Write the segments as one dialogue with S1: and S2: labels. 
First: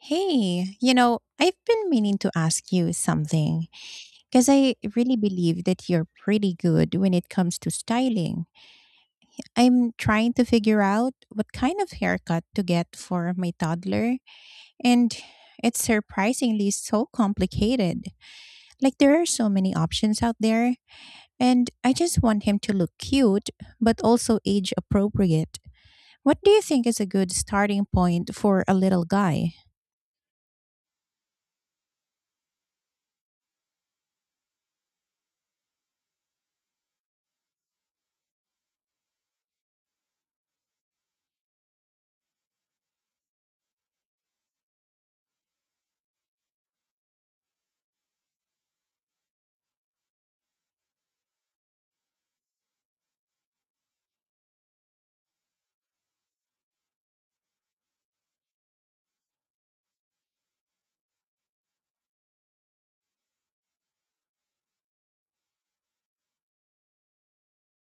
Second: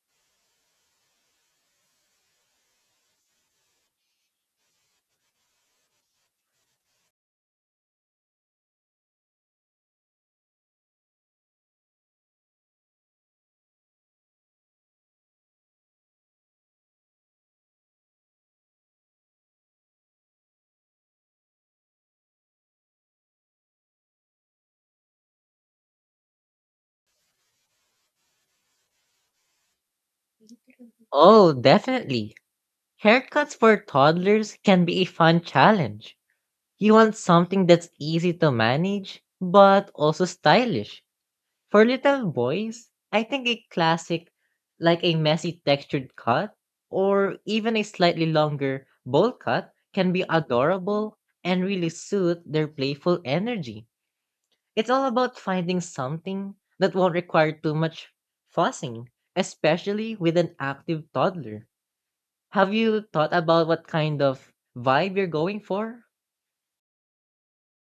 S1: Hey, you know, I've been meaning to ask you something because I really believe that you're pretty good when it comes to styling. I'm trying to figure out what kind of haircut to get for my toddler, and it's surprisingly so complicated. Like, there are so many options out there, and I just want him to look cute but also age appropriate. What do you think is a good starting point for a little guy?
S2: Oh, definitely. Haircuts for toddlers can be a fun challenge. You want something that's easy to manage, but also stylish. For little boys, I think a classic, like a messy textured cut, or even a slightly longer bowl cut, can be adorable and really suit their playful energy. It's all about finding something that won't require too much fussing, especially with an active toddler. Have you thought about what kind of vibe you're going for?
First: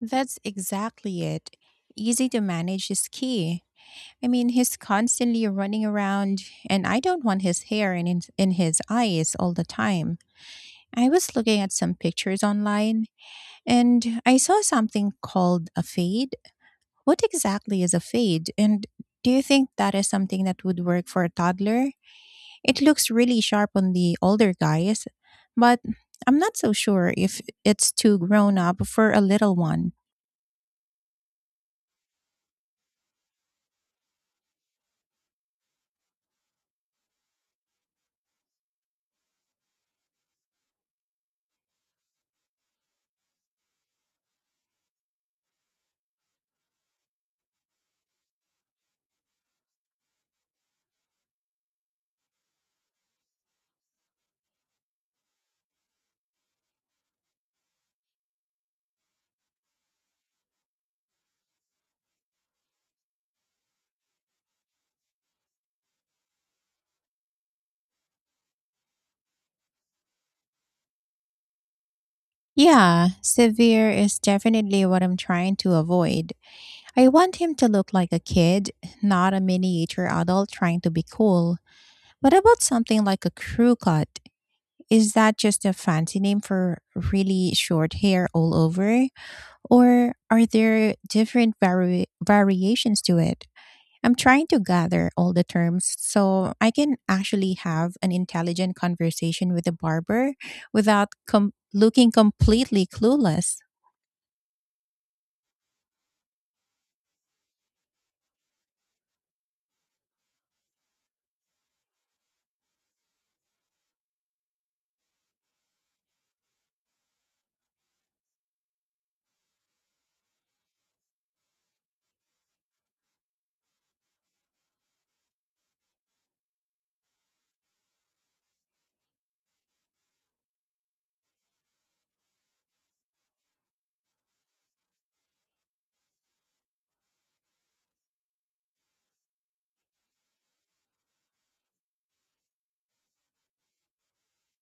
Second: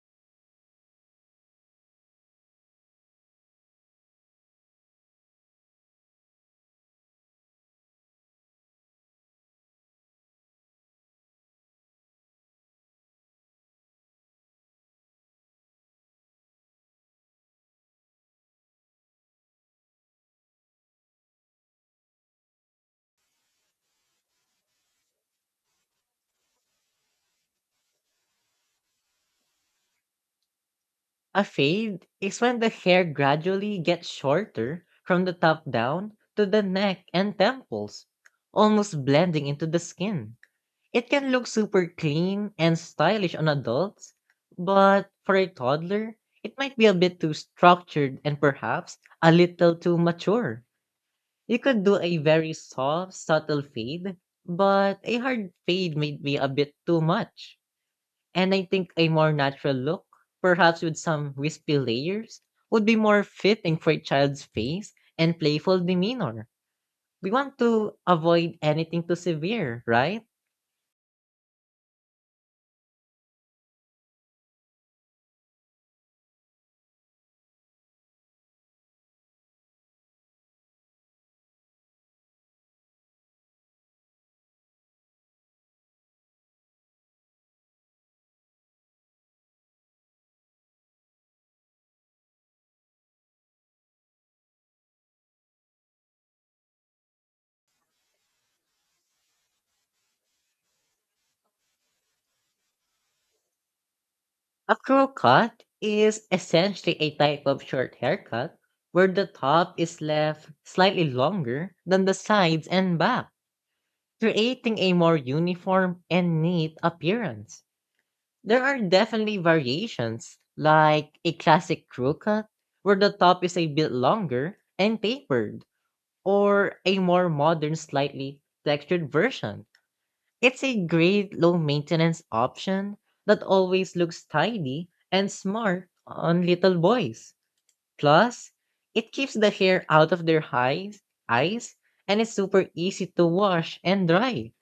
S1: That's exactly it. Easy to manage is key. I mean, he's constantly running around, and I don't want his hair in his eyes all the time. I was looking at some pictures online, and I saw something called a fade. What exactly is a fade? And do you think that is something that would work for a toddler? It looks really sharp on the older guys, but I'm not so sure if it's too grown up for a little one.
S2: A fade is when the hair gradually gets shorter from the top down to the neck and temples, almost blending into the skin. It can look super clean and stylish on adults, but for a toddler, it might be a bit too structured and perhaps a little too mature. You could do a very soft, subtle fade, but a hard fade might be a bit too much. And I think a more natural look, perhaps with some wispy layers, would be more fitting for a child's face and playful demeanor. We want to avoid anything too severe, right?
S1: Yeah, severe is definitely what I'm trying to avoid. I want him to look like a kid, not a miniature adult trying to be cool. What about something like a crew cut? Is that just a fancy name for really short hair all over? Or are there different variations to it? I'm trying to gather all the terms so I can actually have an intelligent conversation with the barber without looking completely clueless.
S2: A crow cut is essentially a type of short haircut where the top is left slightly longer than the sides and back, creating a more uniform and neat appearance. There are definitely variations, like a classic crew cut, where the top is a bit longer and tapered, or a more modern, slightly textured version. It's a great low maintenance option that always looks tidy and smart on little boys. Plus, it keeps the hair out of their eyes, and it's super easy to wash and dry,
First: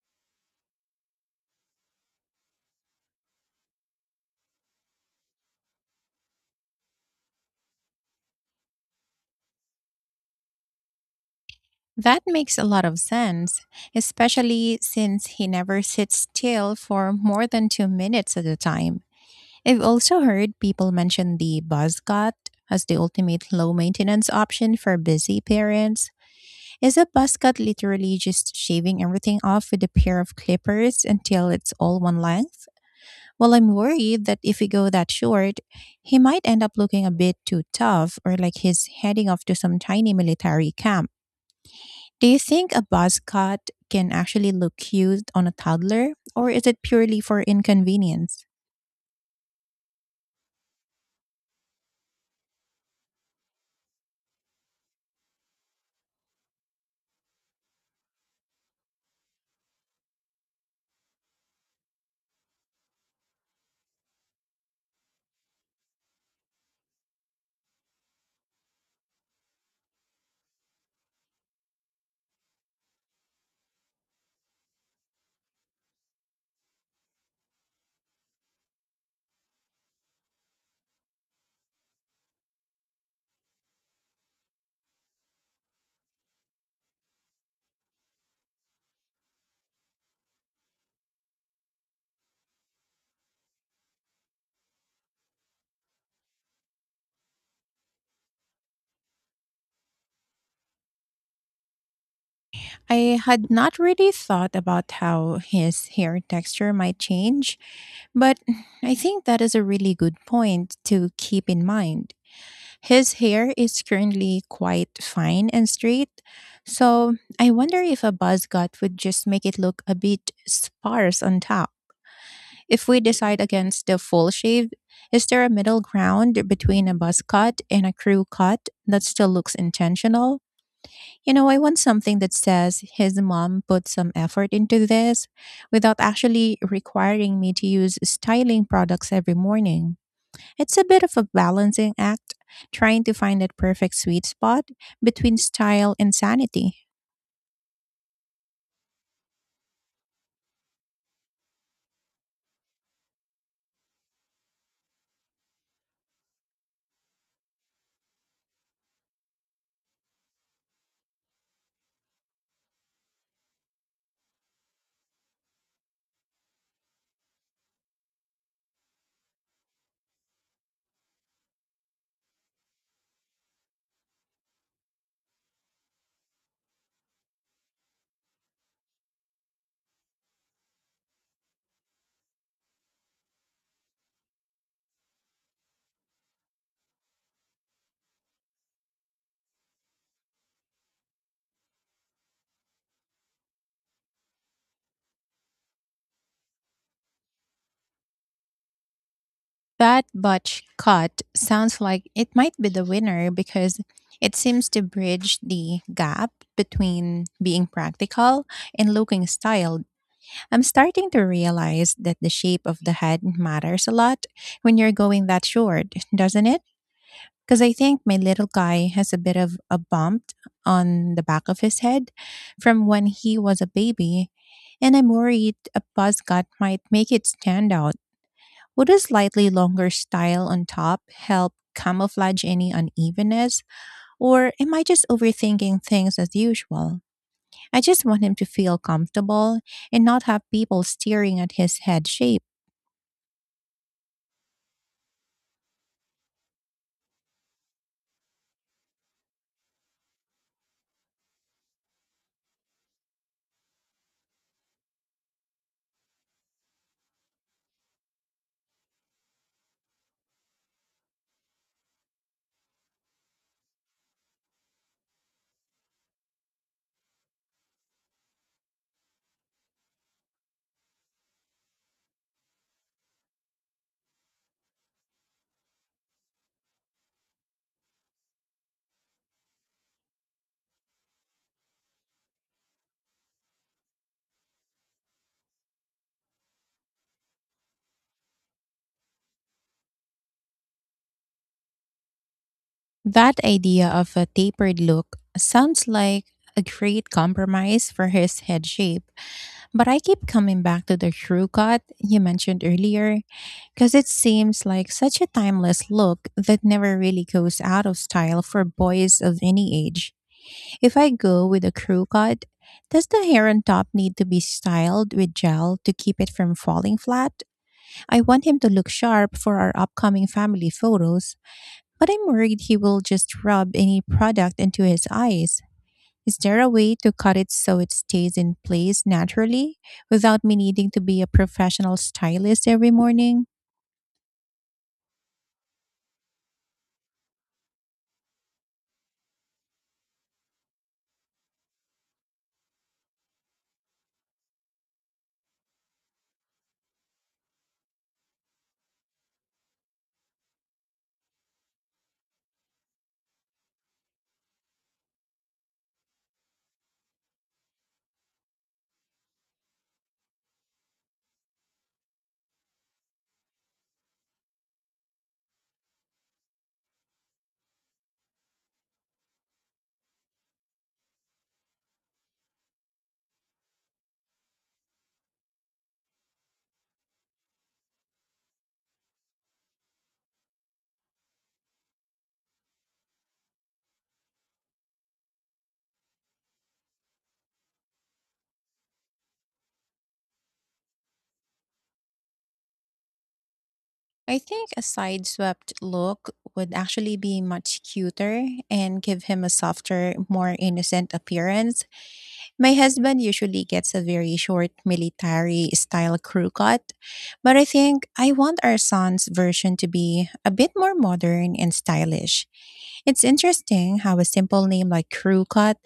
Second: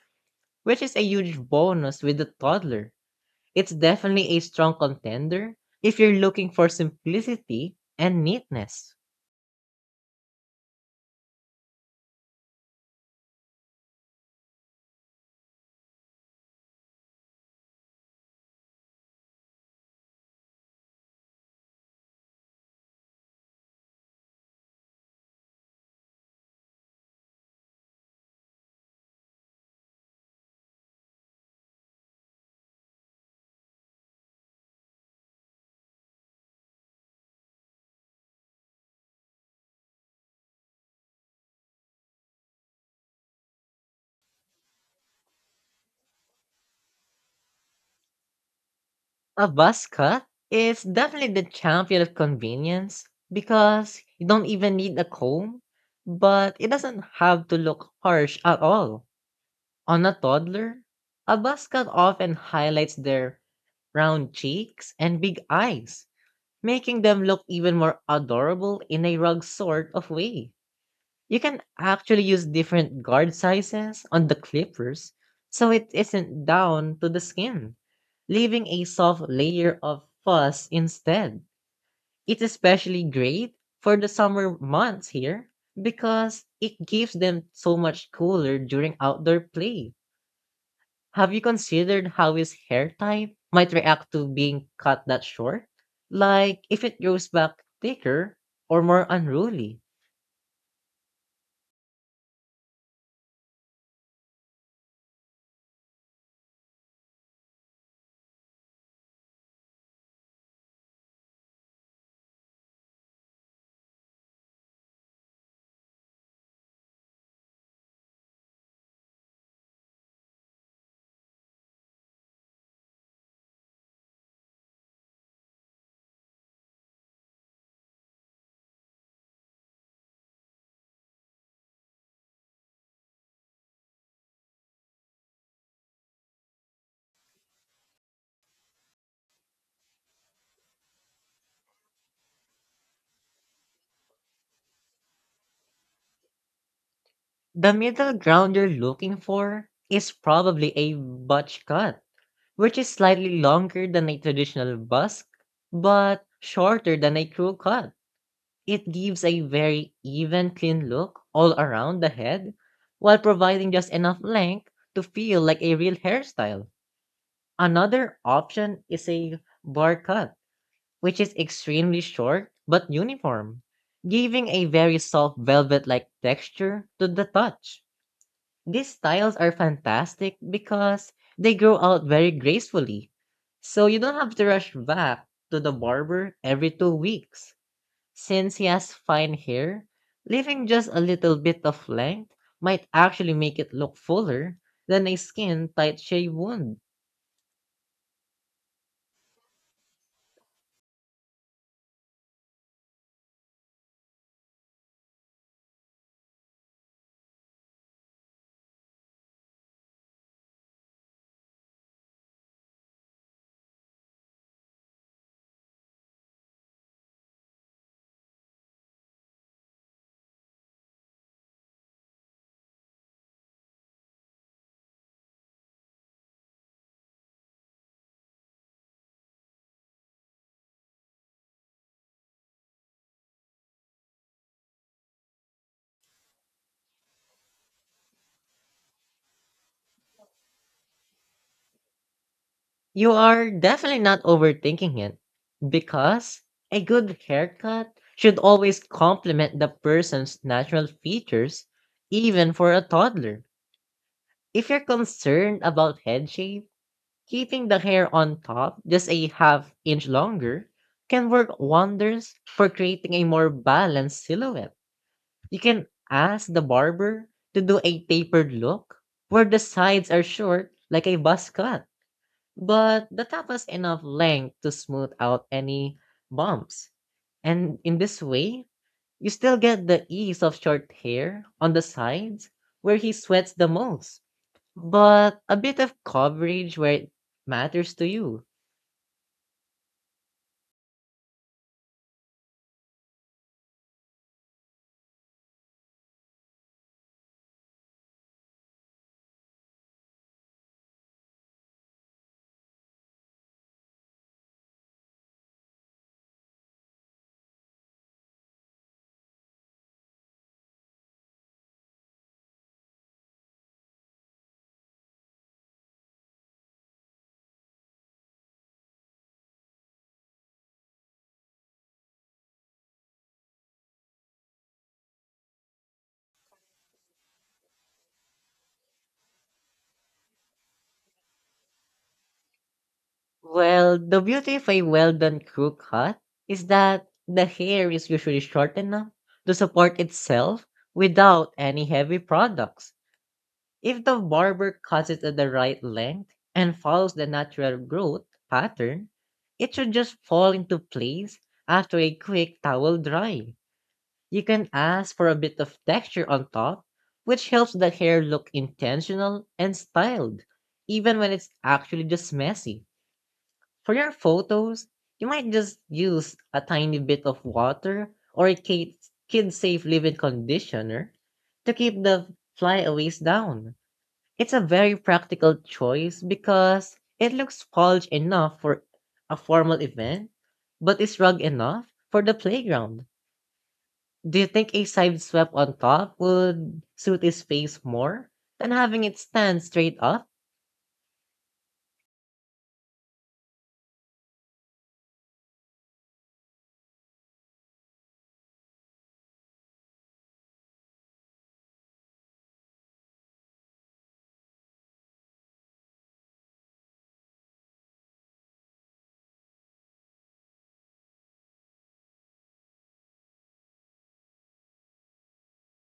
S2: which is a huge bonus with the toddler. It's definitely a strong contender if you're looking for simplicity and neatness.
S1: That makes a lot of sense, especially since he never sits still for more than 2 minutes at a time. I've also heard people mention the buzzcut as the ultimate low maintenance option for busy parents. Is a buzzcut literally just shaving everything off with a pair of clippers until it's all one length? Well, I'm worried that if we go that short, he might end up looking a bit too tough or like he's heading off to some tiny military camp. Do you think a buzz cut can actually look cute on a toddler, or is it purely for inconvenience?
S2: A buzz cut is definitely the champion of convenience because you don't even need a comb, but it doesn't have to look harsh at all. On a toddler, a buzz cut often highlights their round cheeks and big eyes, making them look even more adorable in a rug sort of way. You can actually use different guard sizes on the clippers so it isn't down to the skin, leaving a soft layer of fuzz instead. It's especially great for the summer months here because it keeps them so much cooler during outdoor play. Have you considered how his hair type might react to being cut that short? Like if it grows back thicker or more unruly?
S1: I had not really thought about how his hair texture might change, but I think that is a really good point to keep in mind. His hair is currently quite fine and straight, so I wonder if a buzz cut would just make it look a bit sparse on top. If we decide against the full shave, is there a middle ground between a buzz cut and a crew cut that still looks intentional? You know, I want something that says his mom put some effort into this without actually requiring me to use styling products every morning. It's a bit of a balancing act, trying to find that perfect sweet spot between style and sanity.
S2: The middle ground you're looking for is probably a butch cut, which is slightly longer than a traditional busk, but shorter than a crew cut. It gives a very even, clean look all around the head, while providing just enough length to feel like a real hairstyle. Another option is a bar cut, which is extremely short but uniform, giving a very soft velvet like texture to the touch. These styles are fantastic because they grow out very gracefully. So you don't have to rush back to the barber every 2 weeks. Since he has fine hair, leaving just a little bit of length might actually make it look fuller than a skin tight shave would.
S1: That butch cut sounds like it might be the winner because it seems to bridge the gap between being practical and looking styled. I'm starting to realize that the shape of the head matters a lot when you're going that short, doesn't it? Because I think my little guy has a bit of a bump on the back of his head from when he was a baby, and I'm worried a buzz cut might make it stand out. Would a slightly longer style on top help camouflage any unevenness, or am I just overthinking things as usual? I just want him to feel comfortable and not have people staring at his head shape.
S2: You are definitely not overthinking it, because a good haircut should always complement the person's natural features, even for a toddler. If you're concerned about head shape, keeping the hair on top just a half inch longer can work wonders for creating a more balanced silhouette. You can ask the barber to do a tapered look where the sides are short like a buzz cut, but the top has enough length to smooth out any bumps. And in this way, you still get the ease of short hair on the sides where he sweats the most, but a bit of coverage where it matters to you.
S1: That idea of a tapered look sounds like a great compromise for his head shape. But I keep coming back to the shrew cut you mentioned earlier because it seems like such a timeless look that never really goes out of style for boys of any age. If I go with a crew cut, does the hair on top need to be styled with gel to keep it from falling flat? I want him to look sharp for our upcoming family photos, but I'm worried he will just rub any product into his eyes. Is there a way to cut it so it stays in place naturally without me needing to be a professional stylist every morning?
S2: Well, the beauty of a well done crew cut is that the hair is usually short enough to support itself without any heavy products. If the barber cuts it at the right length and follows the natural growth pattern, it should just fall into place after a quick towel dry. You can ask for a bit of texture on top, which helps the hair look intentional and styled, even when it's actually just messy. For your photos, you might just use a tiny bit of water or a kid safe leave-in conditioner to keep the flyaways down. It's a very practical choice because it looks polished enough for a formal event, but is rugged enough for the playground. Do you think a side swept on top would suit his face more than having it stand straight up?
S1: I think a side swept look would actually be much cuter and give him a softer, more innocent appearance. My husband usually gets a very short military style crew cut, but I think I want our son's version to be a bit more modern and stylish. It's interesting how a simple name like crew cut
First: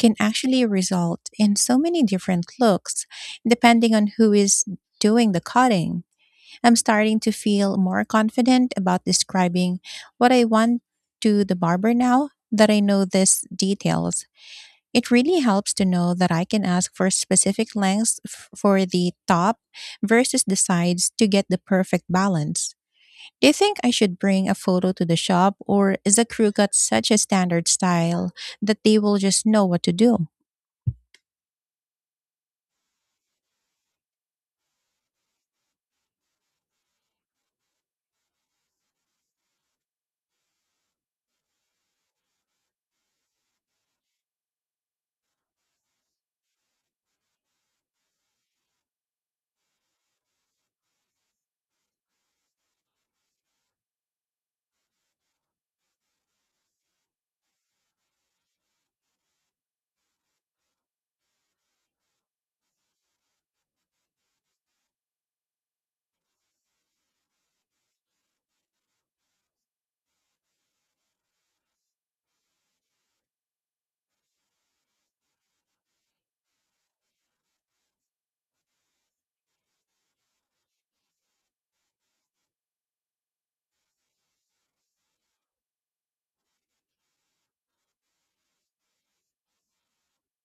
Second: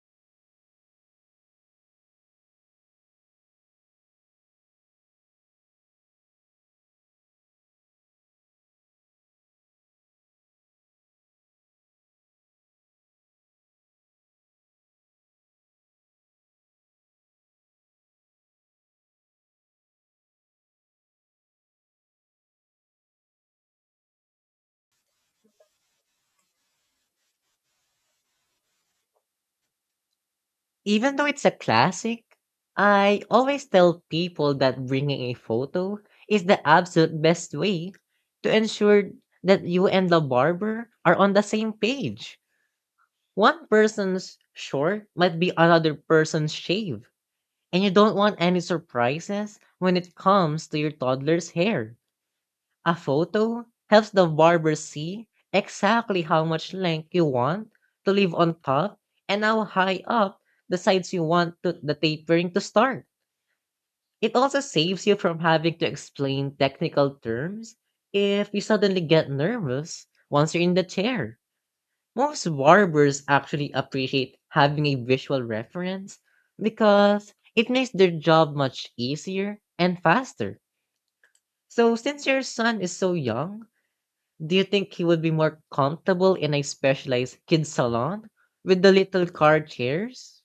S1: can actually result in so many different looks depending on who is doing the cutting. I'm starting to feel more confident about describing what I want to the barber now that I know these details. It really helps to know that I can ask for specific lengths for the top versus the sides to get the perfect balance. Do you think I should bring a photo to the shop, or is the crew got such a standard style that they will just know what to do?
S2: Even though it's a classic, I always tell people that bringing a photo is the absolute best way to ensure that you and the barber are on the same page. One person's short might be another person's shave, and you don't want any surprises when it comes to your toddler's hair. A photo helps the barber see exactly how much length you want to leave on top and how high up the sides the tapering to start. It also saves you from having to explain technical terms if you suddenly get nervous once you're in the chair. Most barbers actually appreciate having a visual reference because it makes their job much easier and faster. So, since your son is so young, do you think he would be more comfortable in a specialized kid salon with the little car chairs?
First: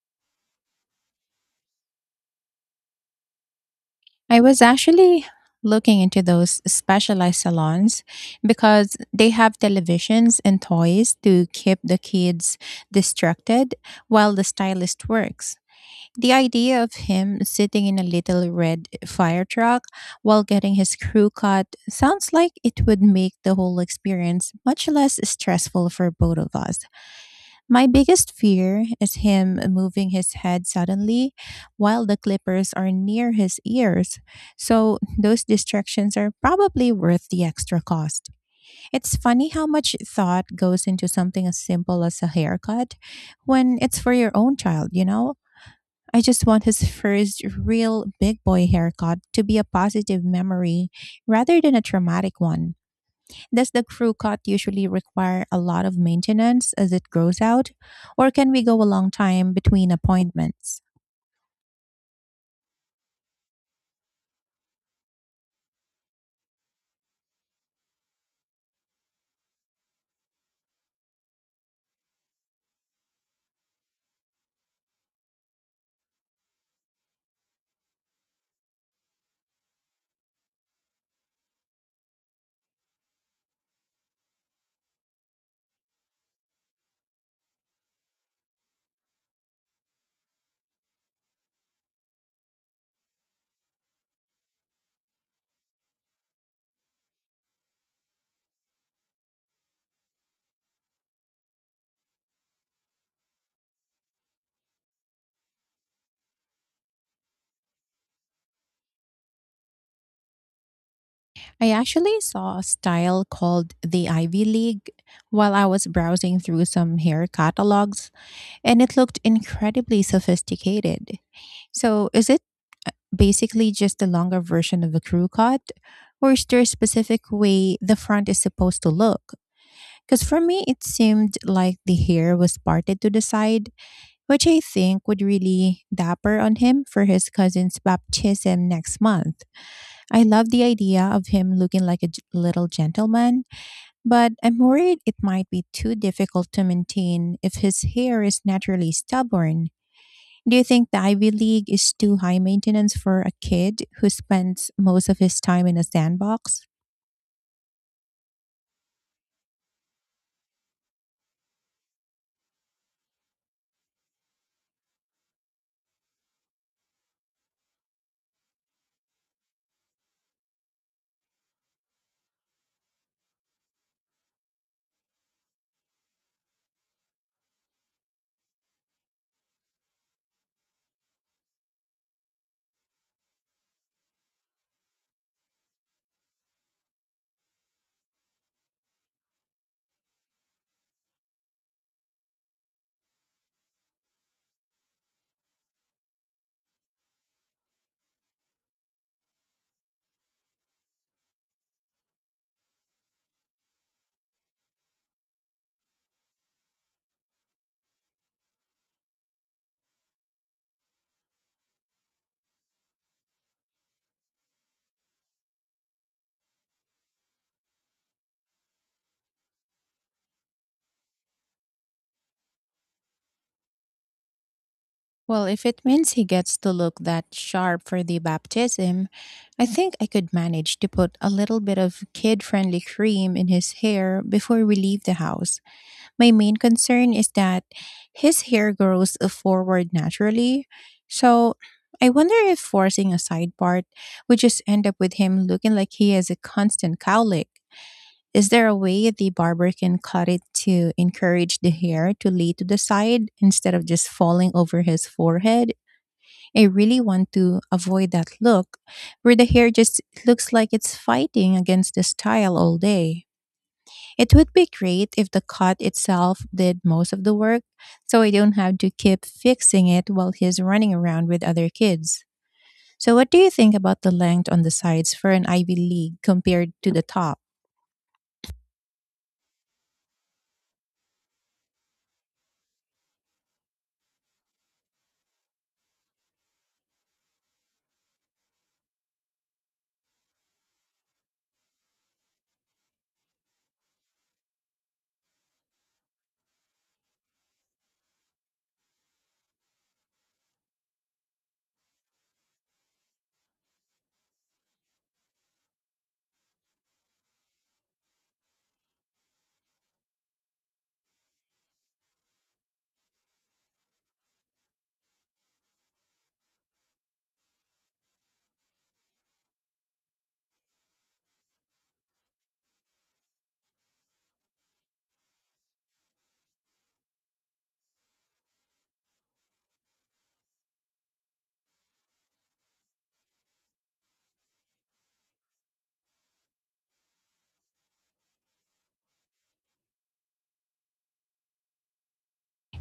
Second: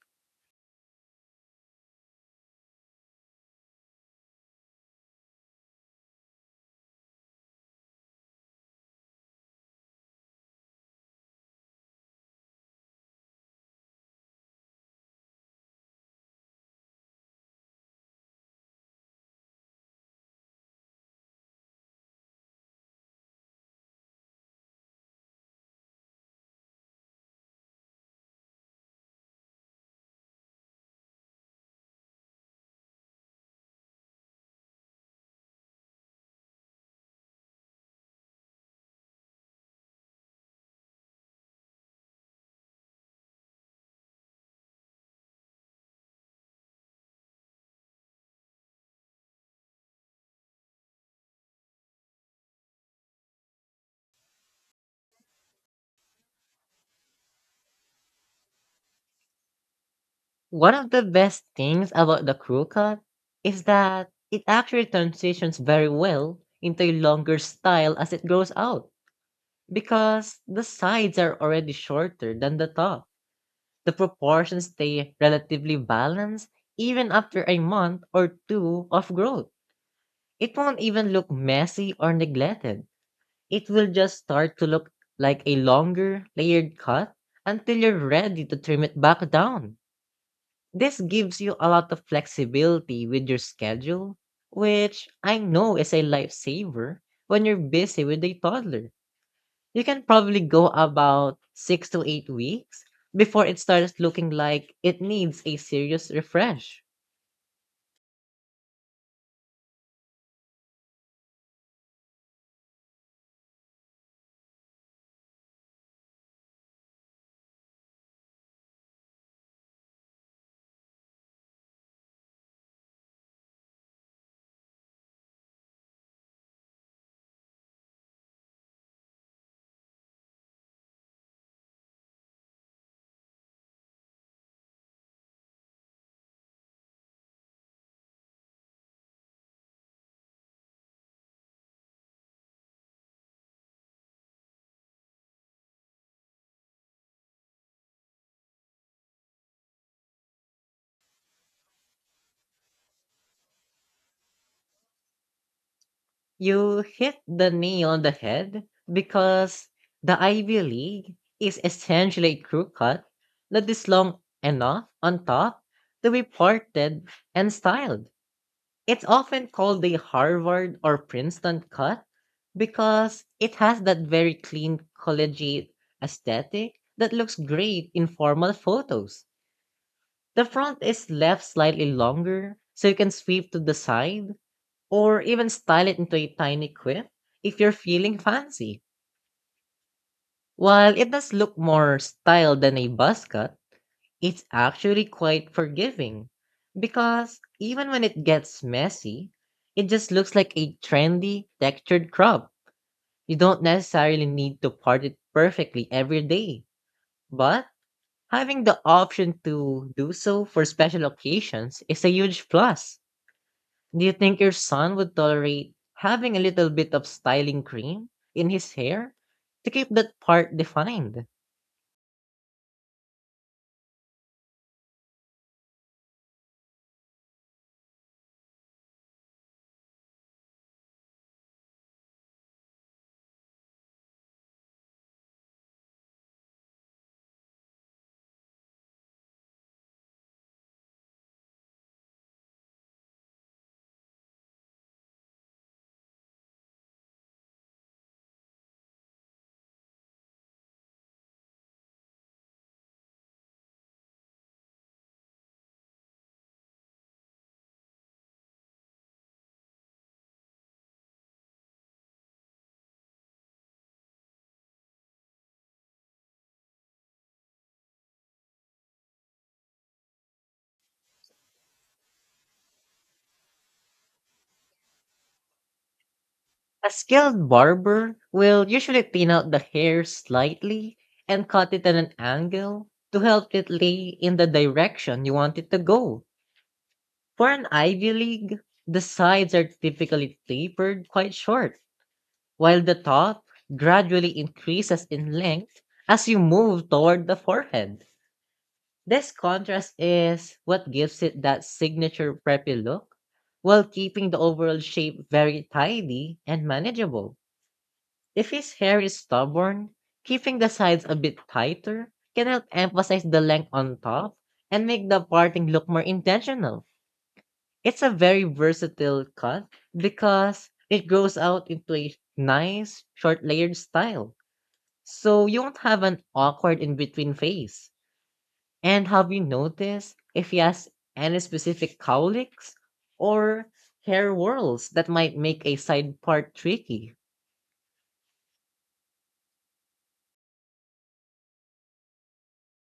S1: I was actually looking into those specialized salons because they have televisions and toys to keep the kids distracted while the stylist works. The idea of him sitting in a little red fire truck while getting his crew cut sounds like it would make the whole experience much less stressful for both of us. My biggest fear is him moving his head suddenly while the clippers are near his ears. So, those distractions are probably worth the extra cost. It's funny how much thought goes into something as simple as a haircut when it's for your own child, you know? I just want his first real big boy haircut to be a positive memory rather than a traumatic one. Does the crew cut usually require a lot of maintenance as it grows out, or can we go a long time between
S2: One
S1: appointments?
S2: of the best things about the crew cut is that it actually transitions very well into a longer style as it grows out, because the sides are already shorter than the top. The proportions stay relatively balanced even after a month or two of growth. It won't even look messy or neglected. It will just start to look like a longer, layered cut until you're ready to trim it back down. This gives you a lot of flexibility with your schedule, which I know is a lifesaver when you're busy with a toddler. You can probably go about 6 to 8 weeks before it starts looking like it needs a serious refresh.
S1: I actually saw a style called the Ivy League while I was browsing through some hair catalogs, and it looked incredibly sophisticated. So, is it basically just a longer version of a crew cut, or is there a specific way the front is supposed to look? Because for me, it seemed like the hair was parted to the side, which I think would really dapper on him for his cousin's baptism next month. I love the idea of him looking like a little gentleman, but I'm worried it might be too difficult to maintain if his hair is naturally stubborn. Do you think the Ivy League is too high maintenance for a kid who spends most of his time in a sandbox?
S2: You hit the nail on the head, because the Ivy League is essentially a crew cut that is long enough on top to be parted and styled. It's often called the Harvard or Princeton cut because it has that very clean collegiate aesthetic that looks great in formal photos. The front is left slightly longer, so you can sweep to the side or even style it into a tiny quip if you're feeling fancy. While it does look more styled than a buzz cut, it's actually quite forgiving, because even when it gets messy, it just looks like a trendy, textured crop. You don't necessarily need to part it perfectly every day, but having the option to do so for special occasions is a huge plus. Do you think your son would tolerate having a little bit of styling cream in his hair to keep that part defined?
S1: Well, if it means he gets to look that sharp for the baptism, I think I could manage to put a little bit of kid friendly cream in his hair before we leave the house. My main concern is that his hair grows forward naturally. So I wonder if forcing a side part would just end up with him looking like he has a constant cowlick. Is there a way the barber can cut it to encourage the hair to lay to the side instead of just falling over his forehead? I really want to avoid that look where the hair just looks like it's fighting against the style all day. It would be great if the cut itself did most of the work so I don't have to keep fixing it while he's running around with other kids. So, what do you think about the length on the sides for an Ivy League compared to
S2: A
S1: the top?
S2: skilled barber will usually thin out the hair slightly and cut it at an angle to help it lay in the direction you want it to go. For an Ivy League, the sides are typically tapered quite short while the top gradually increases in length as you move toward the forehead. This contrast is what gives it that signature preppy look while keeping the overall shape very tidy and manageable. If his hair is stubborn, keeping the sides a bit tighter can help emphasize the length on top and make the parting look more intentional. It's a very versatile cut because it grows out into a nice, short layered style. So you won't have an awkward in between phase. And have you noticed if he has any specific cowlicks or hair whirls that might make a side part tricky?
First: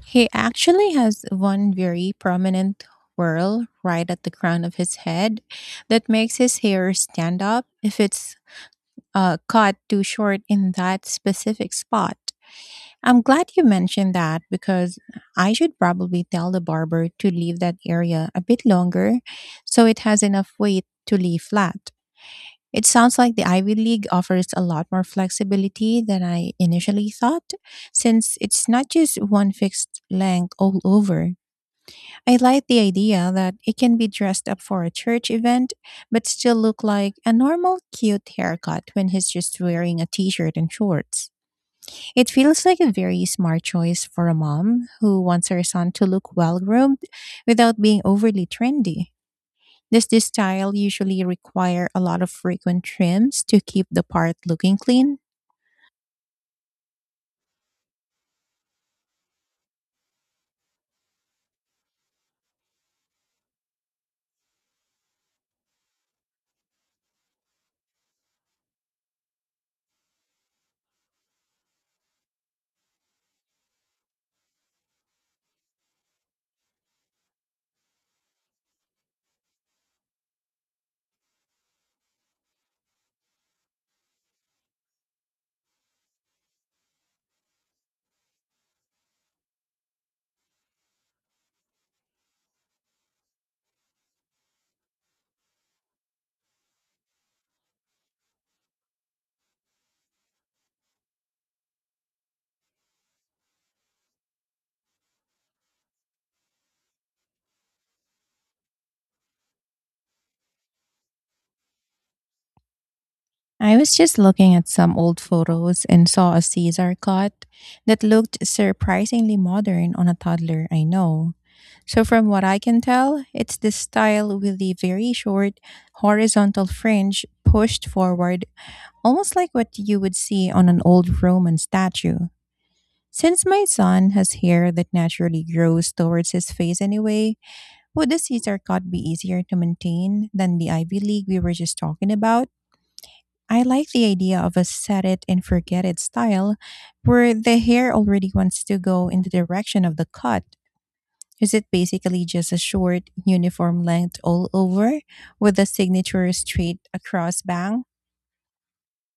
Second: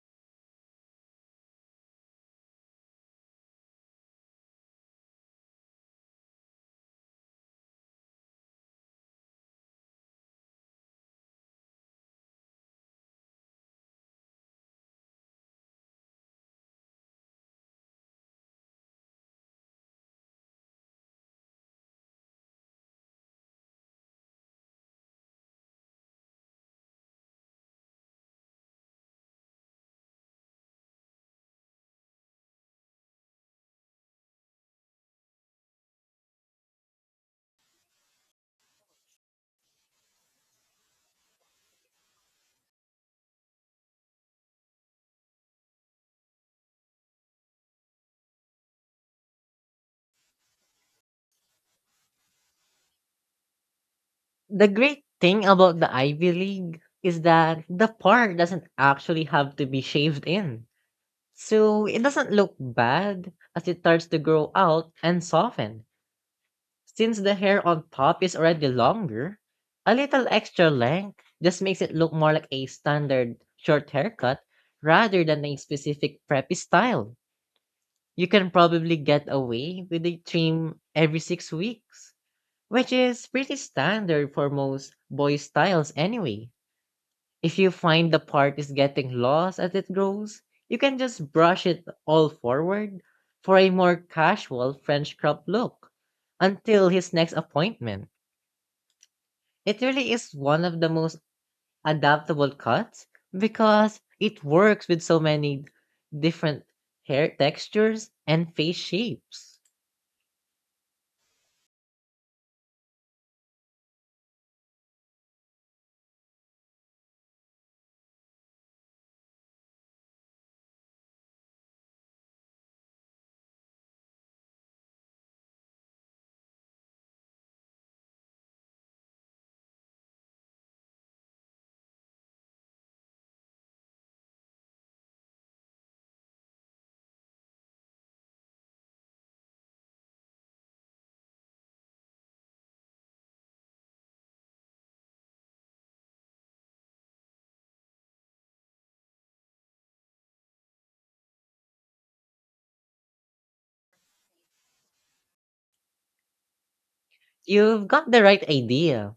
S1: He actually has one very prominent whirl right at the crown of his head that makes his hair stand up if it's cut too short in that specific spot. I'm glad you mentioned that because I should probably tell the barber to leave that area a bit longer so it has enough weight to lay flat. It sounds like the Ivy League offers a lot more flexibility than I initially thought since it's not just one fixed length all over. I like the idea that it can be dressed up for a church event, but still look like a normal, cute haircut when he's just wearing a t shirt and shorts. It feels like a very smart choice for a mom who wants her son to look well groomed without being overly trendy. Does this style usually require a lot of frequent trims to keep the part
S2: The
S1: looking
S2: great
S1: clean?
S2: thing about the Ivy League is that the part doesn't actually have to be shaved in. So it doesn't look bad as it starts to grow out and soften. Since the hair on top is already longer, a little extra length just makes it look more like a standard short haircut rather than a specific preppy style. You can probably get away with a trim every 6 weeks, which is pretty standard for most boy styles anyway. If you find the part is getting lost as it grows, you can just brush it all forward for a more casual French crop look until his next appointment. It really is one of the most adaptable cuts because it works with so many different hair textures and face shapes.
S1: I was just looking at some old photos and saw a Caesar cut that looked surprisingly modern on a toddler I know. So, from what I can tell, it's this style with the very short horizontal fringe pushed forward, almost like what you would see on an old Roman statue. Since my son has hair that naturally grows towards his face anyway, would the Caesar cut be easier to maintain than the Ivy League we were just talking about? I like the idea of a set it and forget it style where the hair already wants to go in the direction of the cut. Is it basically just a short, uniform length all over with a signature straight across bang?
S2: You've got the right idea,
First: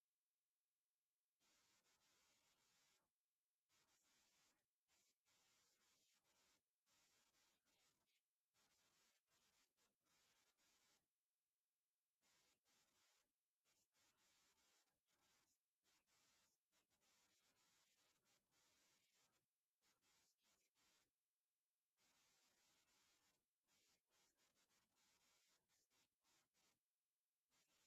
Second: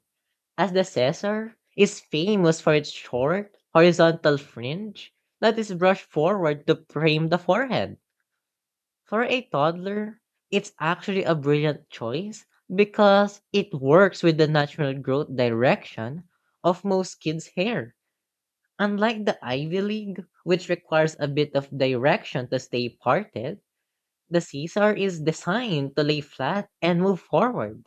S2: as the Caesar is famous for its short, horizontal fringe that is brushed forward to frame the forehead. For a toddler, it's actually a brilliant choice because it works with the natural growth direction of most kids' hair. Unlike the Ivy League, which requires a bit of direction to stay parted, the Caesar is designed to lay flat and move forward.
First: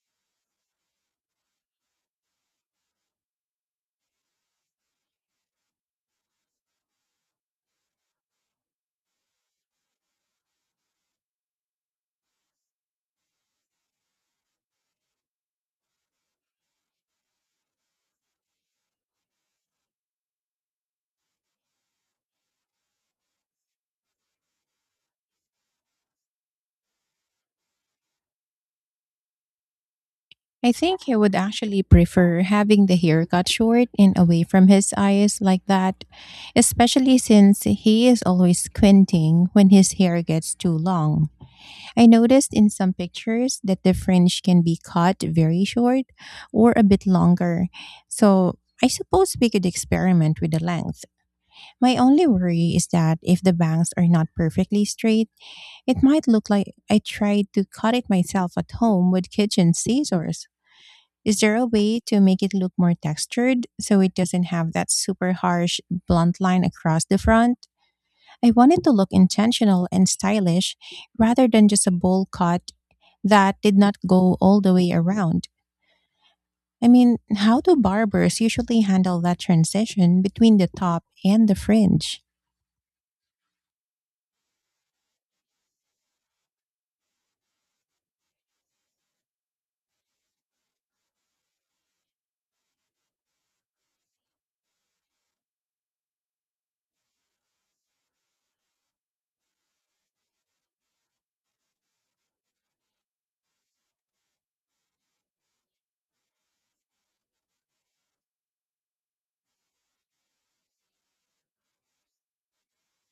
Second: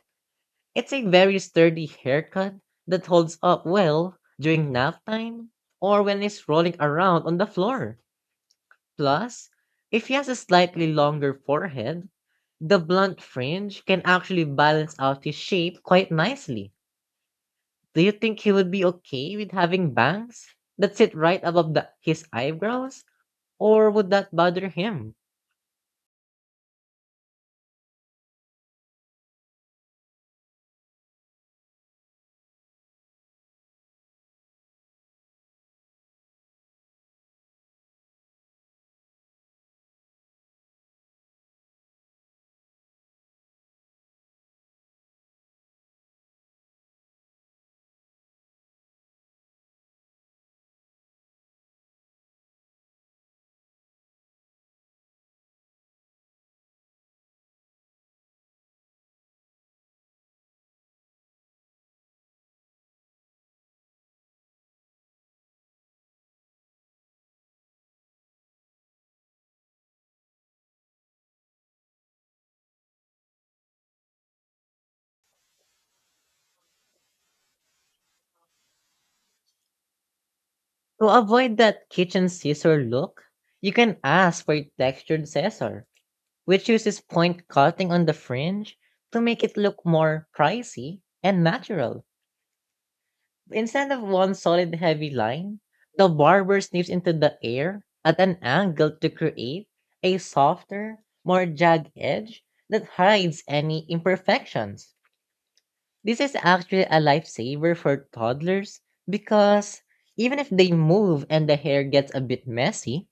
S2: It's a very sturdy haircut that holds up well during nap time or when it's rolling around on the floor. Plus, if he has a slightly longer forehead, the blunt fringe can actually balance out his shape quite nicely. Do you think he would be okay with having bangs that sit right above his eyebrows, or would that bother him?
S1: I think he would actually prefer having the hair cut short and away from his eyes like that, especially since he is always squinting when his hair gets too long. I noticed in some pictures that the fringe can be cut very short or a bit longer. So I suppose we could experiment with the length. My only worry is that if the bangs are not perfectly straight, it might look like I tried to cut it myself at home with kitchen scissors. Is there a way to make it look more textured so it doesn't have that super harsh blunt line across the front? I wanted to look intentional and stylish rather than just a bowl cut that did not go all the way around. I mean, how do barbers usually handle that transition between the top
S2: To
S1: and the
S2: avoid that
S1: fringe?
S2: kitchen scissor look, you can ask for a textured scissor, which uses point cutting on the fringe to make it look more pricey and natural. Instead of one solid heavy line, the barber snips into the air at an angle to create a softer, more jagged edge that hides any imperfections. This is actually a lifesaver for toddlers, because even if they move and the hair gets a bit messy,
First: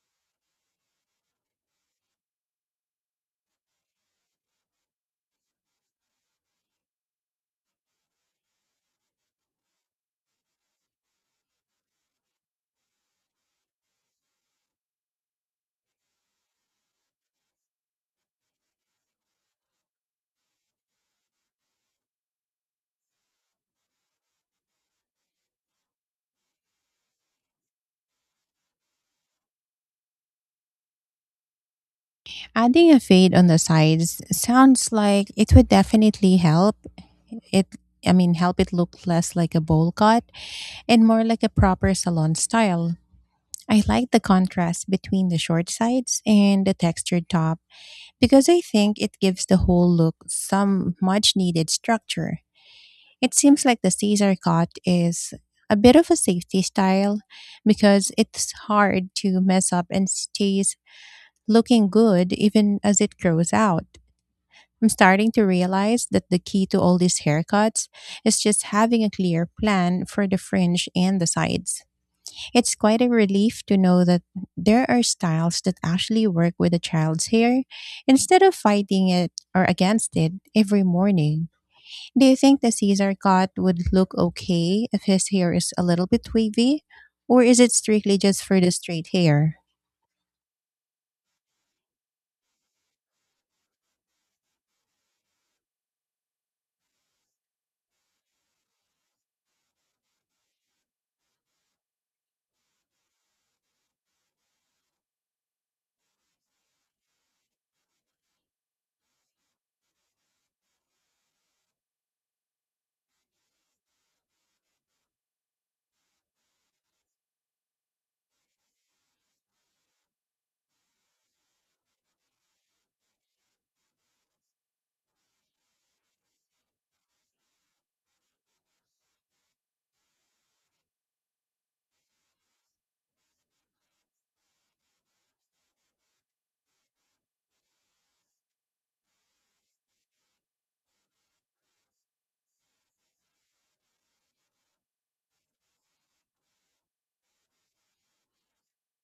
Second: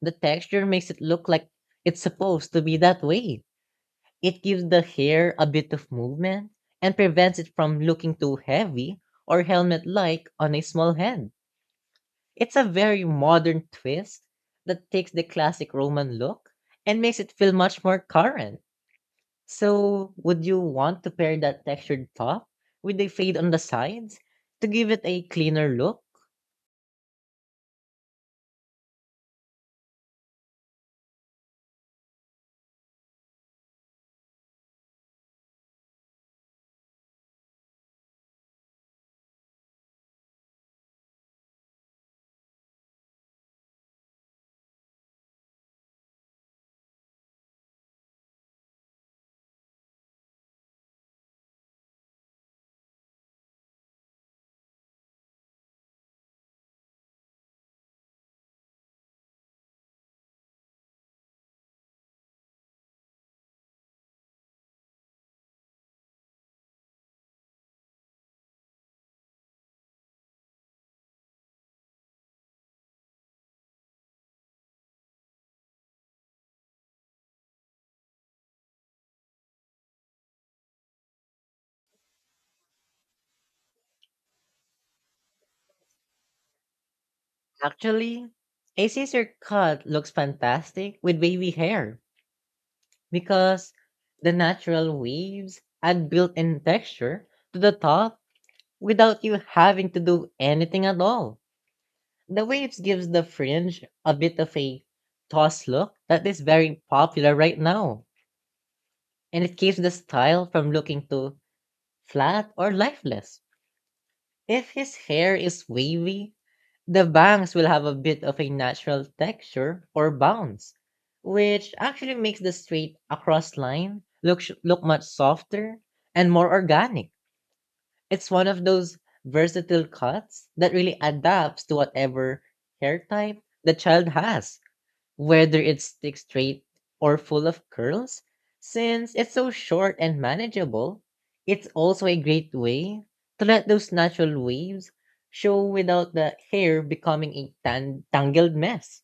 S2: the texture makes it look like it's supposed to be that way. It gives the hair a bit of movement and prevents it from looking too heavy or helmet like on a small head. It's a very modern twist that takes the classic Roman look and makes it feel much more current. So, would you want to pair that textured top with a fade on the sides to give it a cleaner look?
S1: Adding a fade on the sides sounds like it would definitely help. It I mean, help it look less like a bowl cut and more like a proper salon style. I like the contrast between the short sides and the textured top because I think it gives the whole look some much needed structure. It seems like the Caesar cut is a bit of a safety style because it's hard to mess up and stays looking good even as it grows out. I'm starting to realize that the key to all these haircuts is just having a clear plan for the fringe and the sides. It's quite a relief to know that there are styles that actually work with a child's hair instead of fighting it or against it every morning. Do you think the Caesar cut would look okay if his hair is a little bit wavy? Or is it strictly
S2: Actually,
S1: just for the
S2: a
S1: straight
S2: scissor
S1: hair?
S2: cut looks fantastic with wavy hair, because the natural waves add built in texture to the top without you having to do anything at all. The waves gives the fringe a bit of a toss look that is very popular right now, and it keeps the style from looking too flat or lifeless. If his hair is wavy, the bangs will have a bit of a natural texture or bounce, which actually makes the straight across line look much softer and more organic. It's one of those versatile cuts that really adapts to whatever hair type the child has, whether it's stick straight or full of curls. Since it's so short and manageable, it's also a great way to let those natural waves show without the hair becoming a tangled mess.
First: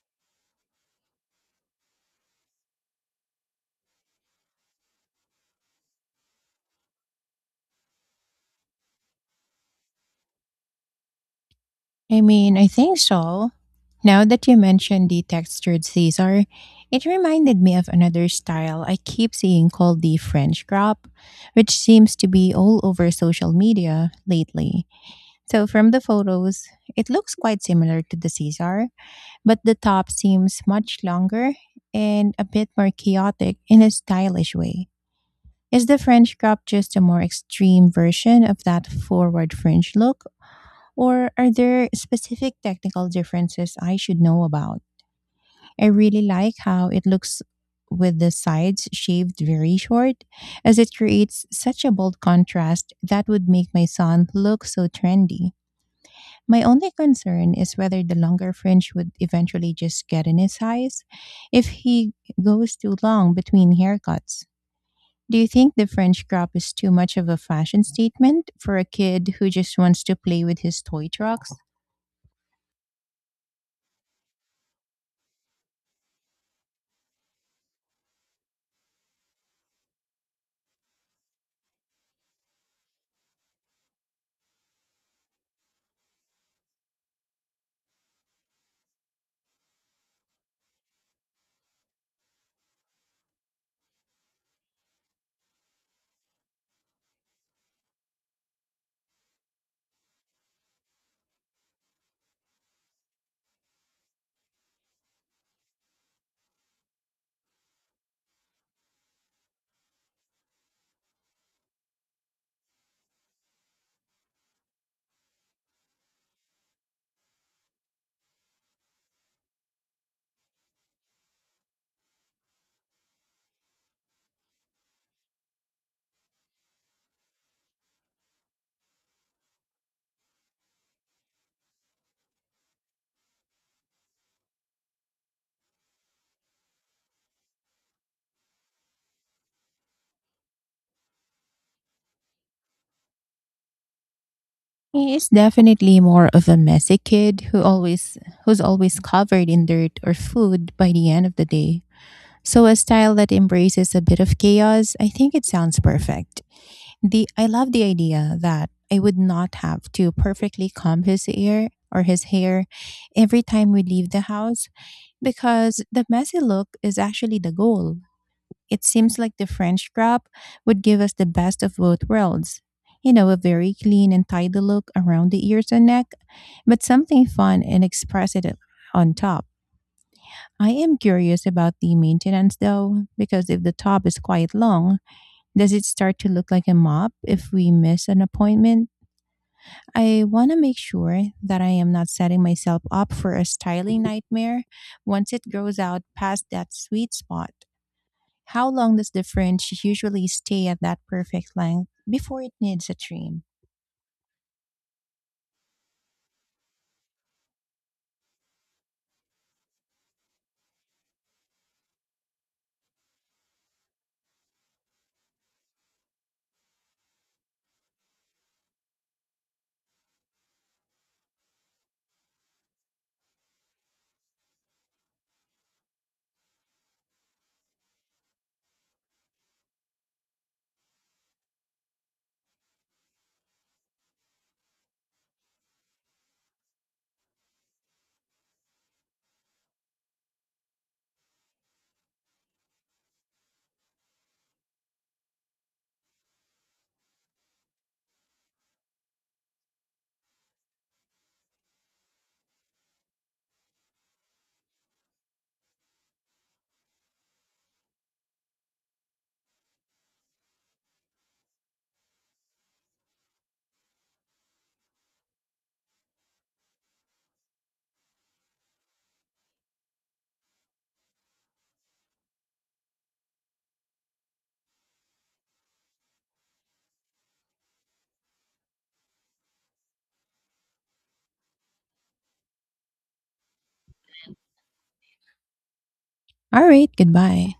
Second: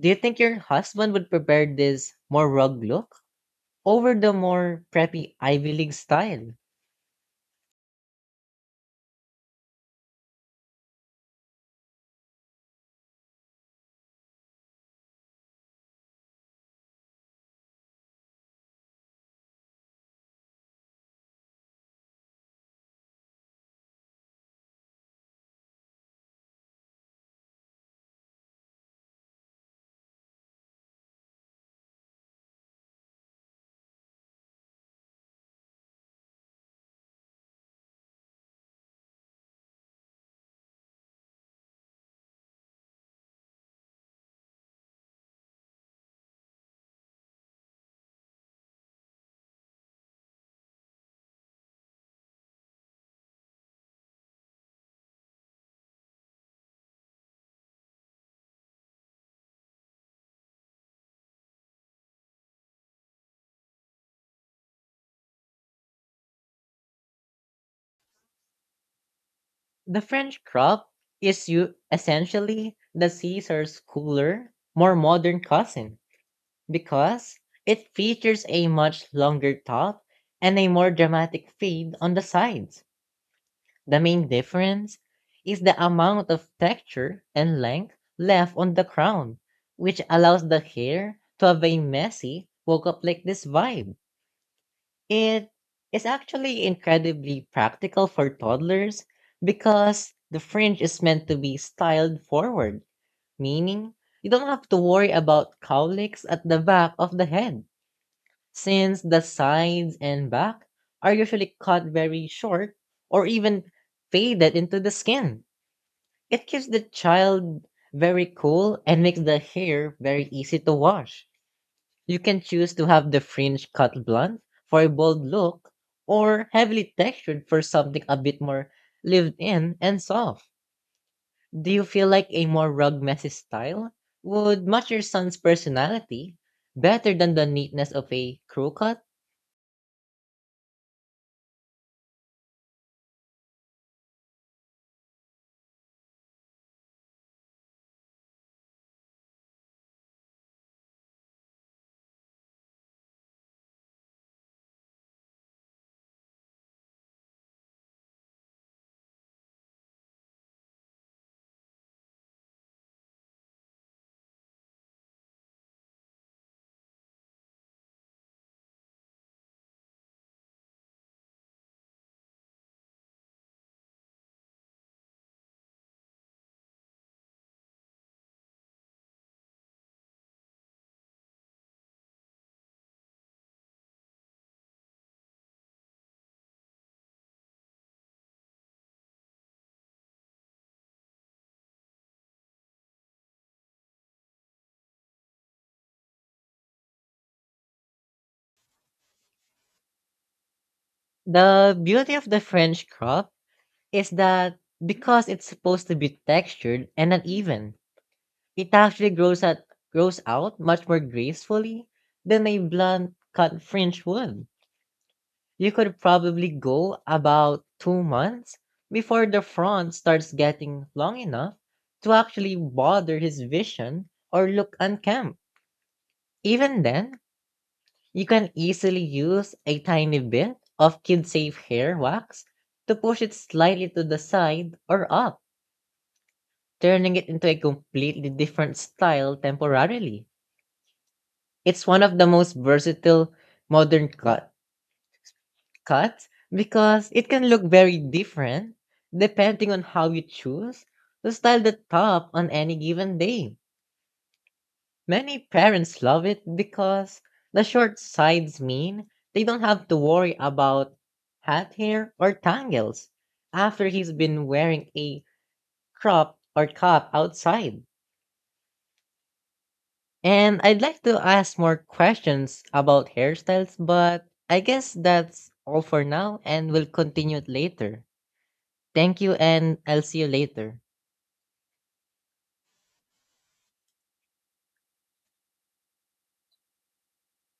S2: Do you think your husband would prefer this more rugged look over the more preppy Ivy League style?
S1: I mean, I think so. Now that you mentioned the textured Caesar, it reminded me of another style I keep seeing called the French crop, which seems to be all over social media lately. So from the photos, it looks quite similar to the Caesar, but the top seems much longer and a bit more chaotic in a stylish way. Is the French crop just a more extreme version of that forward fringe look? Or are there specific technical differences I should know about? I really like how it looks with the sides shaved very short, as it creates such a bold contrast that would make my son look so trendy. My only concern is whether the longer fringe would eventually just get in his eyes if he goes too long between haircuts. Do you think the French crop is too much of a fashion statement for a kid who just
S2: The
S1: wants to play
S2: French
S1: with his
S2: crop
S1: toy
S2: is
S1: trucks?
S2: you essentially the Caesar's cooler, more modern cousin, because it features a much longer top and a more dramatic fade on the sides. The main difference is the amount of texture and length left on the crown, which allows the hair to have a messy, woke up like this vibe. It is actually incredibly practical for toddlers, because the fringe is meant to be styled forward, meaning you don't have to worry about cowlicks at the back of the head, since the sides and back are usually cut very short or even faded into the skin. It keeps the child very cool and makes the hair very easy to wash. You can choose to have the fringe cut blunt for a bold look, or heavily textured for something a bit more lived in and soft. Do you feel like a more rug messy style would match your son's personality better than the neatness of a crew cut?
S1: He is definitely more of a messy kid who's always covered in dirt or food by the end of the day. So a style that embraces a bit of chaos, I think it sounds perfect. The I love the idea that I would not have to perfectly comb his ear or his hair every time we leave the house because the messy look is actually the goal. It seems like the French crop would give us the best of both worlds. You know, a very clean and tidy look around the ears and neck, but something fun and expressive on top. I am curious about the maintenance though, because if the top is quite long, does it start to look like a mop if we miss an appointment? I want to make sure that I am not setting myself up for a styling nightmare once it grows out past that sweet spot. How long does the fringe usually stay at that perfect
S2: The
S1: length
S2: beauty of the
S1: before it
S2: French
S1: needs a
S2: crop
S1: trim?
S2: is that, because it's supposed to be textured and uneven, it actually grows out much more gracefully than a blunt cut French would. You could probably go about 2 months before the front starts getting long enough to actually bother his vision or look unkempt. Even then, you can easily use a tiny bit of kid-safe hair wax to push it slightly to the side or up, turning it into a completely different style temporarily. It's one of the most versatile modern cuts, because it can look very different depending on how you choose to style the top on any given day. Many parents love it because the short sides mean they don't have to worry about hat hair or tangles after he's been wearing a crop or cap outside. And I'd like to ask more questions about hairstyles, but I guess that's all for now and we'll continue it later. Thank you, and I'll see you later.
S1: All right, goodbye.